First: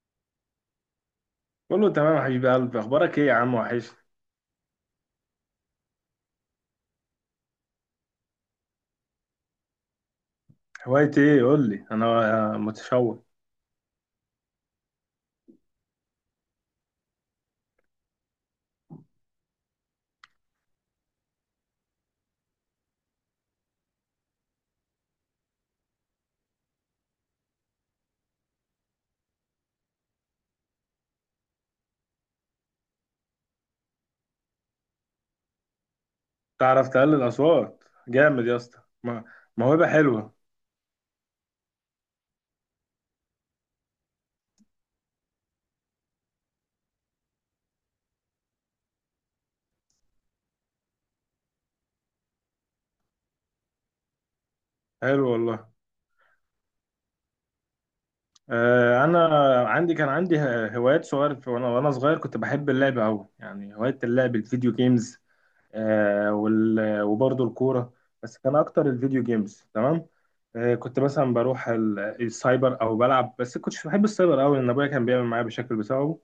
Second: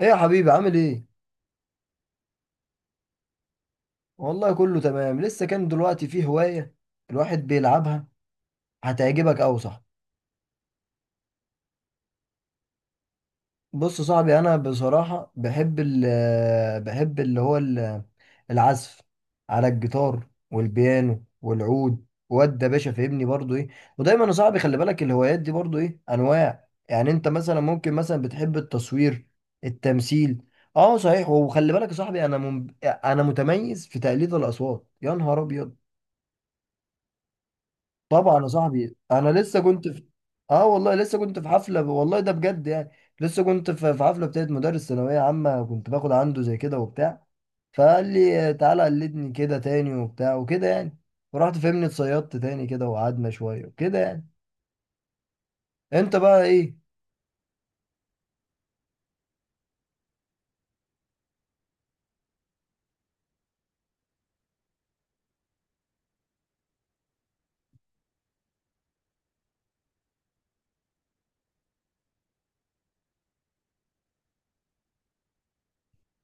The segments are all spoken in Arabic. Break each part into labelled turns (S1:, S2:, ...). S1: ايه يا حبيبي؟ عامل ايه؟
S2: قول له تمام يا حبيب قلبي، اخبارك ايه يا عم وحش؟
S1: والله كله تمام. لسه كان دلوقتي في هواية الواحد بيلعبها، هتعجبك اوي. صح،
S2: هوايتي ايه؟ قول لي، انا متشوق.
S1: بص يا صاحبي، انا بصراحة بحب ال بحب اللي هو ال- العزف على الجيتار والبيانو والعود، واد يا باشا، فاهمني برضو ايه. ودايما يا صاحبي، خلي بالك الهوايات دي برضو ايه انواع، يعني انت مثلا ممكن مثلا بتحب التصوير، التمثيل. اه صحيح، وخلي بالك يا صاحبي، انا انا متميز في تقليد الاصوات، يا نهار ابيض.
S2: تعرف تقلل اصوات
S1: طبعا يا
S2: جامد يا اسطى؟
S1: صاحبي، انا لسه
S2: موهبه
S1: كنت في،
S2: حلوه.
S1: اه والله لسه كنت في حفله، والله ده بجد يعني. لسه كنت في حفله بتاعت مدرس ثانويه عامه، كنت باخد عنده زي كده وبتاع، فقال لي تعالى قلدني كده تاني وبتاع وكده يعني، ورحت فهمني اتصيدت تاني كده وقعدنا شويه وكده يعني.
S2: حلو والله.
S1: انت بقى ايه؟
S2: انا كان عندي هوايات صغير وانا صغير كنت بحب اللعب قوي، يعني هوايه اللعب الفيديو جيمز. وبرضه الكوره. بس كان اكتر الفيديو جيمز. تمام. كنت مثلا بروح السايبر او بلعب، بس كنتش بحب السايبر قوي، لان ابويا كان بيعمل معايا بشكل بسببه.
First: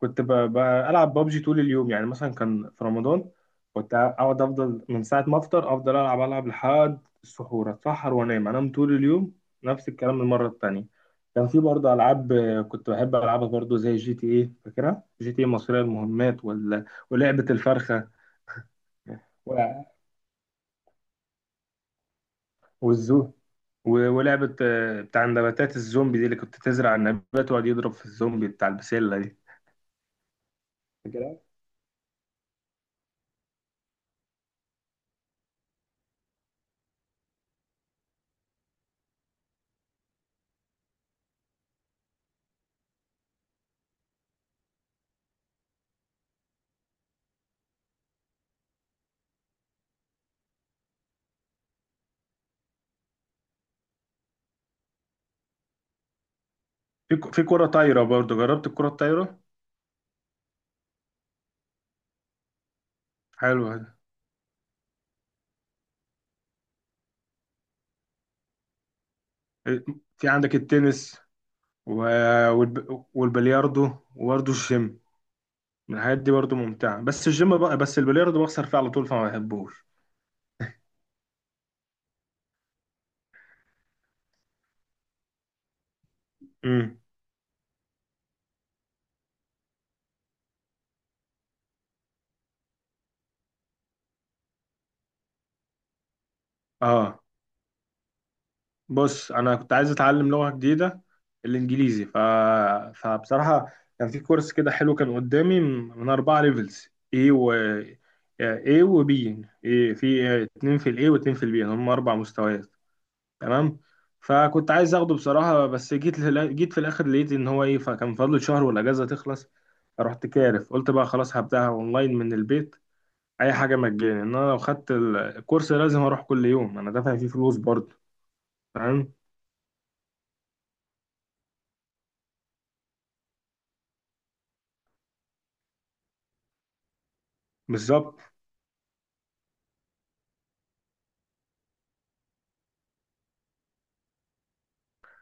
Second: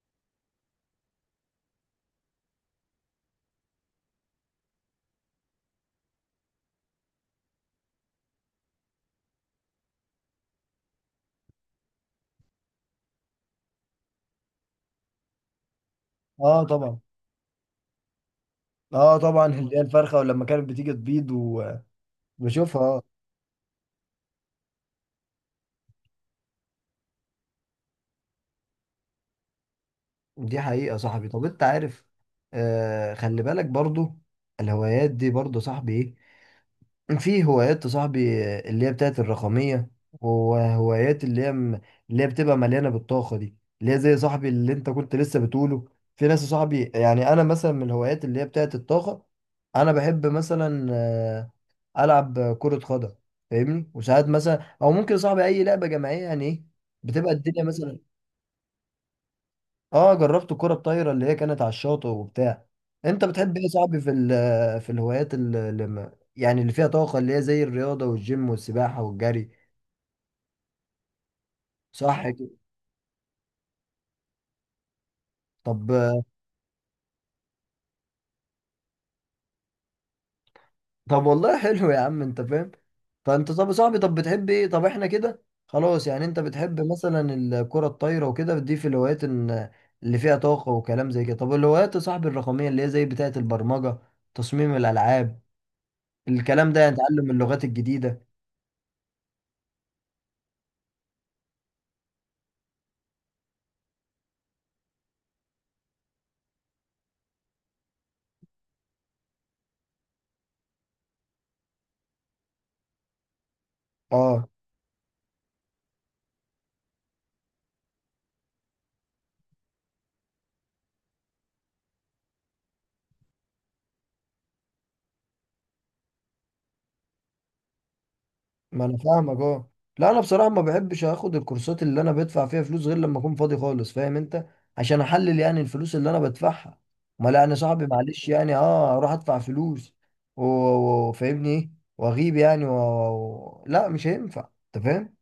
S2: كنت بلعب بابجي طول اليوم، يعني مثلا كان في رمضان. كنت اقعد افضل من ساعه ما افطر، افضل العب العب لحد السحور، اتسحر وانام انام طول اليوم. نفس الكلام المره التانيه. كان في برضه العاب، كنت بحب العبها برضه، زي جي تي ايه. فاكرها؟ جي تي ايه مصريه المهمات،
S1: اه طبعا.
S2: ولعبه الفرخه.
S1: اه طبعا اللي هي
S2: و-
S1: الفرخه، ولما كانت بتيجي تبيض وبشوفها، اه.
S2: والزو ولعبه بتاع نباتات الزومبي دي، اللي كنت تزرع النبات ويقعد يضرب في الزومبي، بتاع البسله دي.
S1: دي حقيقه يا صاحبي.
S2: فاكرها.
S1: طب انت عارف، آه، خلي بالك برضو الهوايات دي برضو يا صاحبي ايه، في هوايات يا صاحبي اللي هي بتاعت الرقمية، وهوايات اللي هي اللي هي بتبقى مليانة بالطاقة، دي اللي هي زي صاحبي اللي انت كنت لسه بتقوله. في ناس يا صاحبي، يعني انا مثلا من الهوايات اللي هي بتاعت الطاقة، انا بحب مثلا العب كرة قدم، فاهمني. وساعات مثلا، او ممكن يا صاحبي اي لعبة جماعية يعني ايه، بتبقى
S2: في
S1: الدنيا
S2: كره
S1: مثلا.
S2: طايره، برضه جربت الكره الطايره.
S1: اه جربت الكرة الطايرة اللي هي كانت على الشاطئ وبتاع. انت بتحب ايه يا
S2: حلوه ده.
S1: صاحبي في في الهوايات اللي اللي ما- يعني اللي فيها طاقة، اللي هي زي الرياضة والجيم والسباحة والجري.
S2: إيه، في عندك التنس و...
S1: صح كده.
S2: والبلياردو، وبرضه الجيم.
S1: طب،
S2: الحاجات دي برضه ممتعه، بس الجيم بقى، بس البلياردو بخسر فيه على طول فما بحبوش.
S1: طب والله حلو يا عم، انت فاهم. فانت طب يا صاحبي، طب بتحب ايه؟ طب احنا كده خلاص يعني، انت بتحب
S2: امم
S1: مثلا الكرة الطايرة وكده، دي في الهوايات اللي فيها طاقة وكلام زي كده. طب الهوايات يا صاحبي الرقمية، اللي هي زي بتاعة البرمجة، تصميم الألعاب، الكلام ده، يعني
S2: اه،
S1: تعلم اللغات الجديدة.
S2: بص. انا كنت عايز اتعلم لغه جديده، الانجليزي. فبصراحه كان في كورس كده حلو، كان قدامي من اربعه ليفلز. اي و اي وبي، إيه في اتنين في الاي واتنين في البي، هم اربع مستويات. تمام.
S1: اه،
S2: فكنت عايز اخده بصراحه، بس جيت في الاخر لقيت ان هو ايه، فكان فاضل شهر والاجازه تخلص. رحت كارف قلت بقى خلاص، هبداها اونلاين من البيت. اي حاجه مجاني، ان انا لو خدت الكورس لازم اروح كل يوم، انا دافع فيه فلوس برضه.
S1: ما انا
S2: تمام.
S1: فاهمك، اه. لا انا بصراحه ما بحبش اخد الكورسات اللي انا بدفع فيها فلوس غير لما اكون فاضي خالص، فاهم انت، عشان احلل يعني الفلوس اللي انا بدفعها. ما لا انا صاحبي
S2: بالظبط.
S1: معلش يعني، اه اروح ادفع فلوس وفاهمني ايه، واغيب يعني لا مش هينفع، انت فاهم.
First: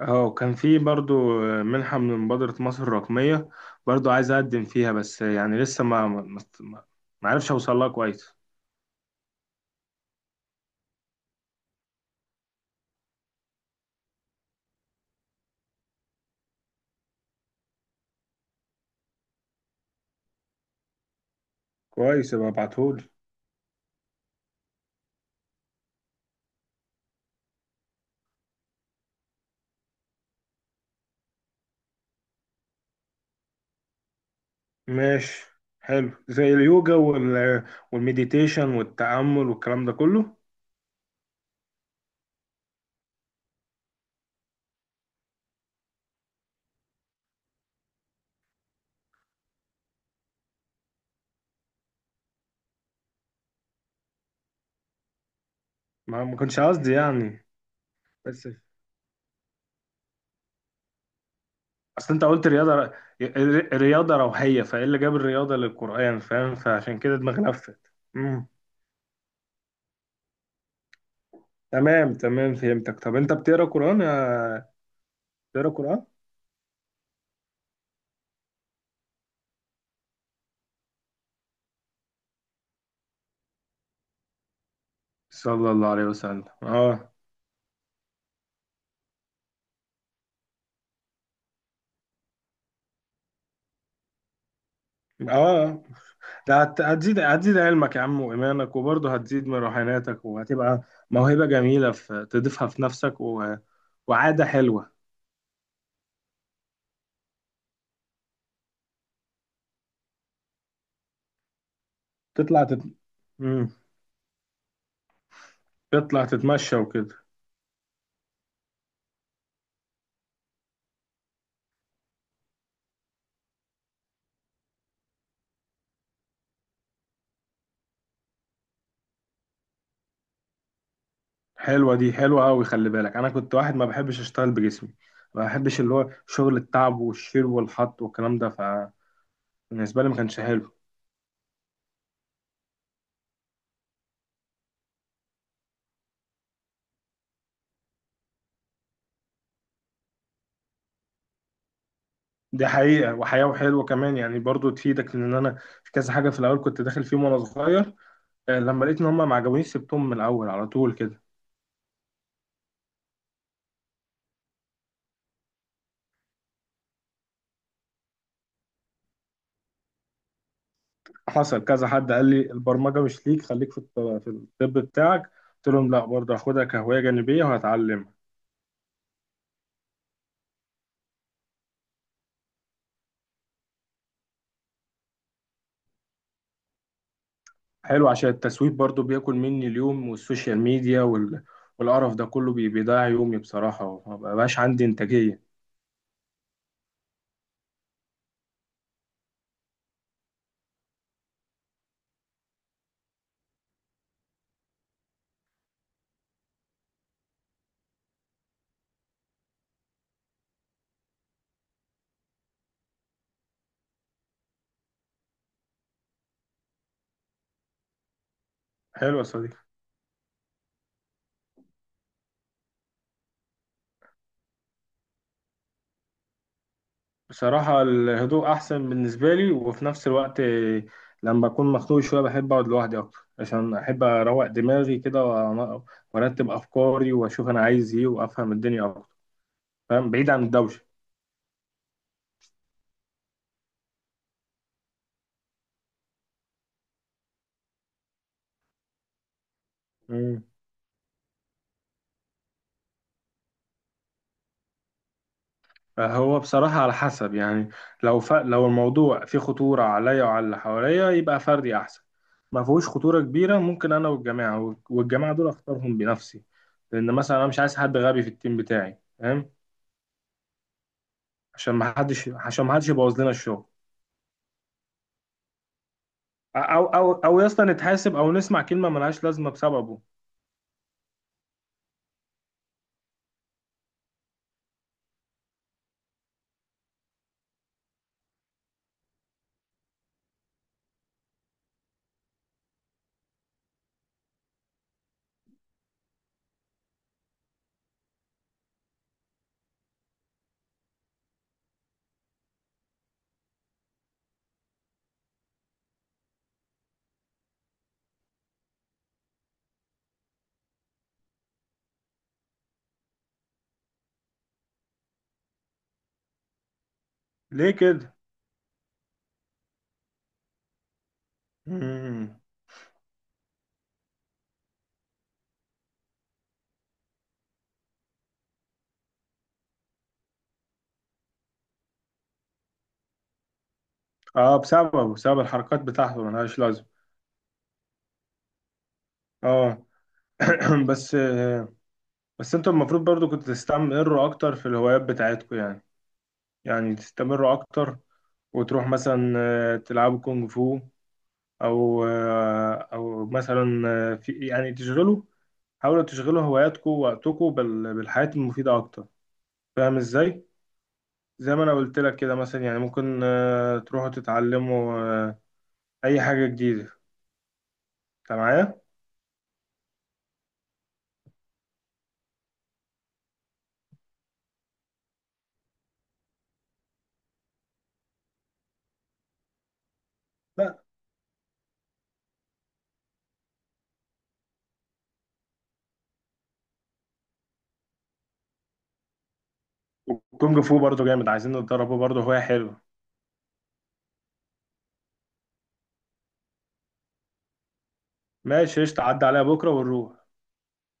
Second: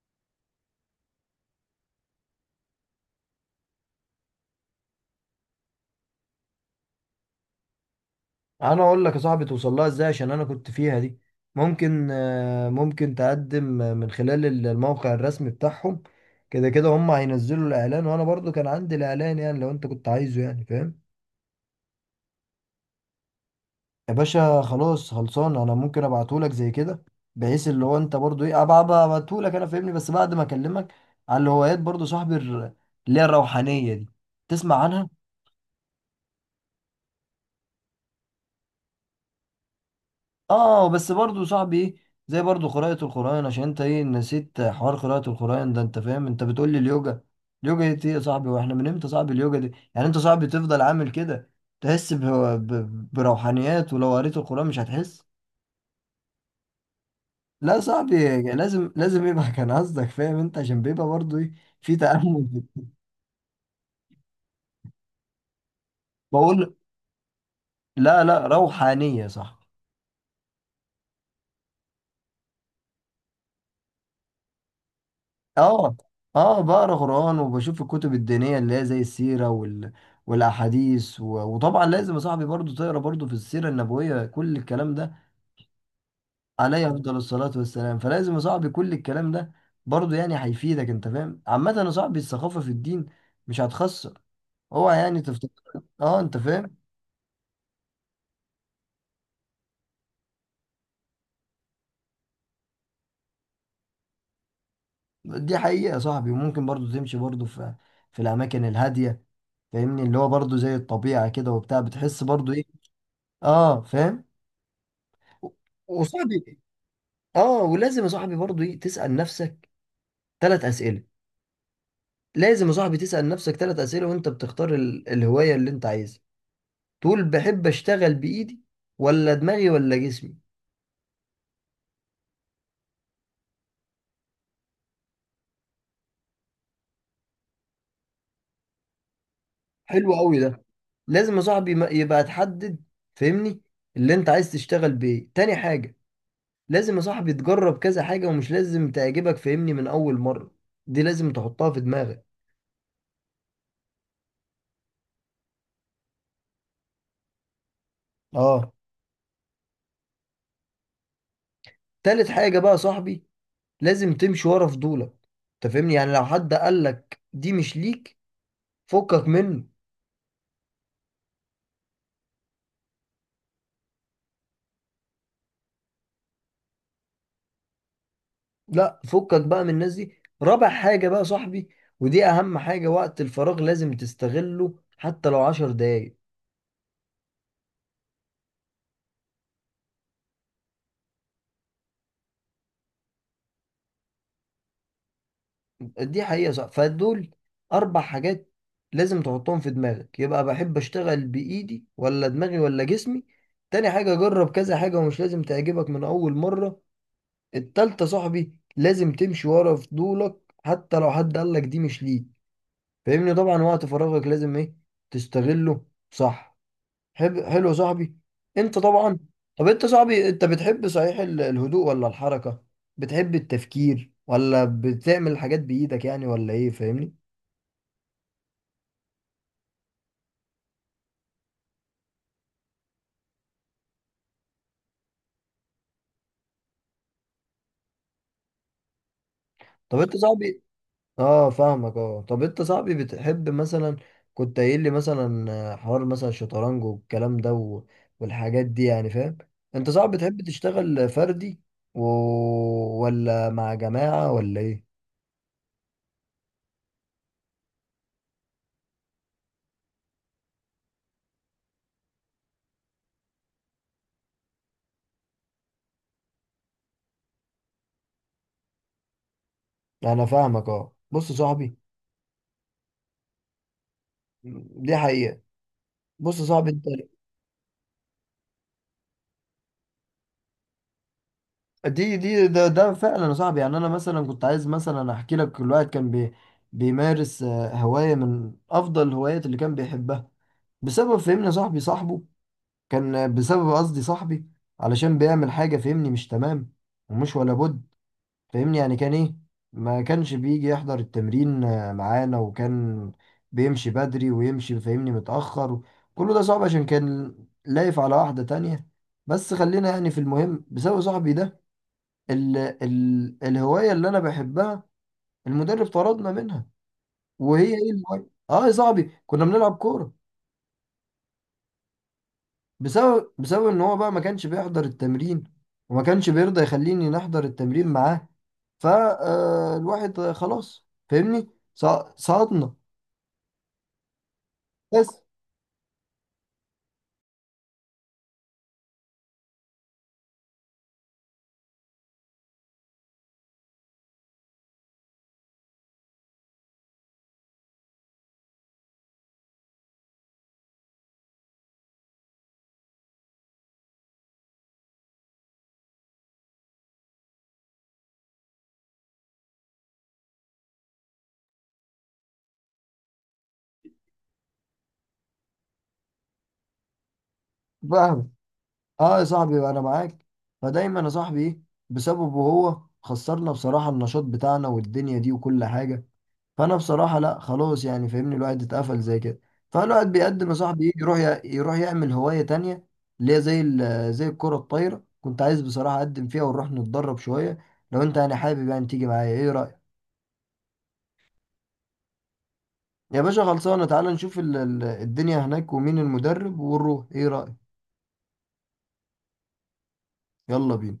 S2: اه، كان في برضو منحة من مبادرة مصر الرقمية، برضو عايز أقدم فيها، بس يعني لسه ما عرفش أوصل لها كويس.
S1: انا اقول لك يا صاحبي توصل لها ازاي، عشان انا كنت فيها دي. ممكن، آه، ممكن تقدم، آه، من خلال الموقع الرسمي بتاعهم. كده كده هم هينزلوا الاعلان، وانا برضو كان عندي الاعلان، يعني لو انت كنت عايزه يعني، فاهم.
S2: كويس، يبقى ابعتهولي.
S1: يا باشا خلاص، خلصان، انا ممكن ابعتهولك زي كده، بحيث اللي هو انت برضو ايه، أبقى ابعتهولك، انا فاهمني. بس بعد ما اكلمك على الهوايات برضو صاحبي اللي هي الروحانيه دي، تسمع عنها.
S2: ماشي. حلو، زي اليوجا والمديتيشن والتأمل والكلام ده كله.
S1: اه، بس برضو صاحبي ايه، زي برضو قراءه القران، عشان انت ايه نسيت حوار قراءه القران ده. انت فاهم انت بتقول لي اليوجا، اليوجا دي ايه يا صاحبي؟ واحنا من امتى صاحبي اليوجا دي؟ يعني انت صاحبي تفضل عامل كده، تحس بروحانيات، ولو قريت القران مش هتحس؟
S2: ما كنتش قصدي يعني.
S1: لا صاحبي،
S2: بس
S1: لازم يبقى كان قصدك، فاهم انت، عشان بيبقى برضه ايه في
S2: أصل أنت
S1: تأمل.
S2: قلت رياضة، رياضة روحية، فإيه اللي جاب الرياضة للقرآن؟ فاهم؟
S1: بقول
S2: فعشان كده دماغي لفت.
S1: لا
S2: مم.
S1: روحانية، صح.
S2: تمام تمام، فهمتك. طب أنت بتقرأ قرآن يا... بتقرأ
S1: اه،
S2: قرآن؟
S1: اه بقرا قرآن وبشوف الكتب الدينية اللي هي زي السيرة وال والأحاديث و... وطبعا لازم يا صاحبي برضه تقرا برضه في السيرة النبوية كل الكلام ده
S2: صلى الله عليه وسلم.
S1: عليه
S2: اه.
S1: أفضل الصلاة والسلام فلازم يا صاحبي كل الكلام ده برضه يعني هيفيدك انت فاهم عامة يا صاحبي الثقافة في الدين مش هتخسر اوعى يعني تفتكر
S2: اه،
S1: اه انت
S2: ده
S1: فاهم
S2: هتزيد علمك يا عم وإيمانك، وبرضه هتزيد من روحانيتك، وهتبقى موهبة جميلة في تضيفها في نفسك، وعادة حلوة.
S1: دي حقيقة يا صاحبي وممكن برضو تمشي برضو في في الأماكن الهادية فاهمني اللي هو برضو زي الطبيعة كده وبتاع بتحس برضو إيه
S2: تطلع تت... مم.
S1: آه فاهم و-
S2: تطلع
S1: وصاحبي
S2: تتمشى وكده.
S1: آه، ولازم يا صاحبي برضو إيه تسأل نفسك ثلاث أسئلة. لازم يا صاحبي تسأل نفسك ثلاث أسئلة وأنت بتختار الهواية اللي أنت عايزها. تقول بحب أشتغل بإيدي ولا دماغي ولا جسمي.
S2: حلوة دي، حلوة أوي. خلي بالك، أنا كنت واحد ما بحبش أشتغل بجسمي، ما بحبش اللي هو شغل التعب والشيل والحط والكلام ده. فبالنسبة لي
S1: حلو
S2: ما
S1: قوي
S2: كانش
S1: ده.
S2: حلو.
S1: لازم يا صاحبي يبقى تحدد، فاهمني، اللي أنت عايز تشتغل بإيه. تاني حاجة، لازم يا صاحبي تجرب كذا حاجة ومش لازم تعجبك، فاهمني، من أول مرة. دي لازم تحطها في دماغك.
S2: دي حقيقة وحياة، وحلوة كمان يعني، برضه تفيدك. لأن أنا في كذا حاجة في الأول كنت داخل فيهم وأنا صغير،
S1: اه،
S2: لما لقيت ان هم ما عجبونيش، سبتهم من الاول على طول كده.
S1: تالت حاجة بقى يا صاحبي، لازم تمشي ورا فضولك. انت فاهمني، يعني لو حد قالك دي مش ليك، فكك منه.
S2: حصل كذا حد قال لي البرمجه مش ليك، خليك في الطب بتاعك. قلت لهم لا، برضه هاخدها كهوايه جانبيه وهتعلمها.
S1: لا فكك بقى من الناس دي. رابع حاجة بقى يا صاحبي، ودي أهم حاجة، وقت الفراغ لازم تستغله حتى لو عشر دقايق.
S2: حلو، عشان التسويق برضه بياكل مني اليوم، والسوشيال ميديا والقرف ده كله بيضيع يومي بصراحه، وما بقاش عندي انتاجيه.
S1: دي حقيقة، صح. فدول أربع حاجات لازم تحطهم في دماغك. يبقى بحب أشتغل بإيدي ولا دماغي ولا جسمي. تاني حاجة، جرب كذا حاجة ومش لازم تعجبك من أول مرة. التالتة صاحبي لازم تمشي ورا فضولك حتى لو حد قالك دي مش ليك، فاهمني. طبعا وقت فراغك لازم إيه تستغله، صح. حب حلو يا صاحبي، أنت
S2: حلو
S1: طبعا.
S2: يا صديقي.
S1: طب أنت صاحبي، أنت بتحب صحيح الهدوء ولا الحركة؟ بتحب التفكير ولا بتعمل الحاجات بإيدك يعني ولا إيه، فاهمني.
S2: بصراحة الهدوء أحسن بالنسبة لي، وفي نفس الوقت لما أكون مخنوق شوية بحب أقعد لوحدي أكتر، عشان أحب أروق دماغي كده، وأرتب أفكاري، وأشوف أنا عايز إيه، وأفهم الدنيا أكتر.
S1: طب
S2: فاهم؟
S1: انت
S2: بعيد عن
S1: صاحبي،
S2: الدوشة.
S1: اه فاهمك، اه. طب انت صاحبي بتحب مثلا، كنت قايل لي مثلا، آه، حوار مثلا الشطرنج والكلام ده و... والحاجات دي يعني، فاهم. انت صاحبي بتحب
S2: مم.
S1: تشتغل فردي و... ولا مع جماعة ولا ايه؟
S2: فهو بصراحة على حسب يعني، لو الموضوع فيه خطورة عليا وعلى اللي حواليا، يبقى فردي أحسن. ما فيهوش خطورة كبيرة، ممكن أنا والجماعة، دول أختارهم بنفسي، لأن مثلا أنا مش عايز حد غبي في التيم بتاعي، فاهم؟
S1: انا فاهمك، اه. بص يا
S2: عشان
S1: صاحبي،
S2: ما حدش عشان ما حدش يبوظ لنا الشغل.
S1: دي حقيقة. بص يا صاحبي،
S2: او
S1: انت
S2: او او يا اسطى نتحاسب، او نسمع كلمه ملهاش لازمه بسببه.
S1: ده فعلا يا صاحبي. يعني انا مثلا كنت عايز مثلا احكي لك، كل واحد كان بيمارس، آه، هواية من افضل الهوايات اللي كان بيحبها، بسبب فهمنا صاحبي صاحبه، كان بسبب قصدي صاحبي، علشان بيعمل حاجة فهمني مش تمام ومش ولا بد، فهمني يعني كان ايه، ما كانش بيجي يحضر التمرين، آه، معانا، وكان بيمشي بدري ويمشي فهمني متأخر. كله ده صعب عشان كان لايف على واحدة تانية. بس خلينا يعني في المهم، بسبب صاحبي ده، ال الهواية اللي انا بحبها المدرب طردنا منها. وهي
S2: ليه
S1: ايه
S2: كده؟
S1: الهواية؟ اه يا صاحبي كنا بنلعب كورة.
S2: مم.
S1: بسبب ان هو بقى ما كانش بيحضر التمرين، وما كانش بيرضى يخليني نحضر التمرين معاه، فالواحد خلاص فاهمني سقطنا.
S2: اه، بسببه،
S1: بس
S2: بسبب الحركات بتاعته ملهاش لازمه. اه. بس، بس انتوا المفروض برضو كنتوا تستمروا اكتر في الهوايات بتاعتكم، يعني تستمروا اكتر. وتروح مثلا تلعبوا كونغ فو، او مثلا في يعني تشغلوا، حاولوا تشغلوا هواياتكم ووقتكم بالحياة المفيدة اكتر. فاهم ازاي؟ زي ما انا قلت لك كده مثلا، يعني ممكن تروحوا تتعلموا آه، اي حاجه جديده.
S1: فاهم.
S2: انت معايا؟
S1: اه يا صاحبي انا معاك. فدايما يا صاحبي ايه، بسببه هو خسرنا بصراحة النشاط بتاعنا والدنيا دي وكل حاجة. فانا بصراحه لا خلاص يعني، فاهمني، الواحد اتقفل زي كده. فالواحد بيقدم يا
S2: لا،
S1: صاحبي، يجي يروح يروح يعمل هوايه تانية، اللي هي زي زي الكره الطايره، كنت عايز بصراحه اقدم فيها ونروح نتدرب شويه. لو انت يعني حابب يعني تيجي معايا، ايه رايك؟
S2: وكونج فو برضو جامد، عايزين نتدربه، برضو هوايه حلوه.
S1: يا باشا خلصانه، تعالى نشوف الدنيا هناك ومين المدرب ونروح، ايه رايك؟
S2: ماشي، قشطة، عدى عليها بكره ونروح.
S1: يلا بينا.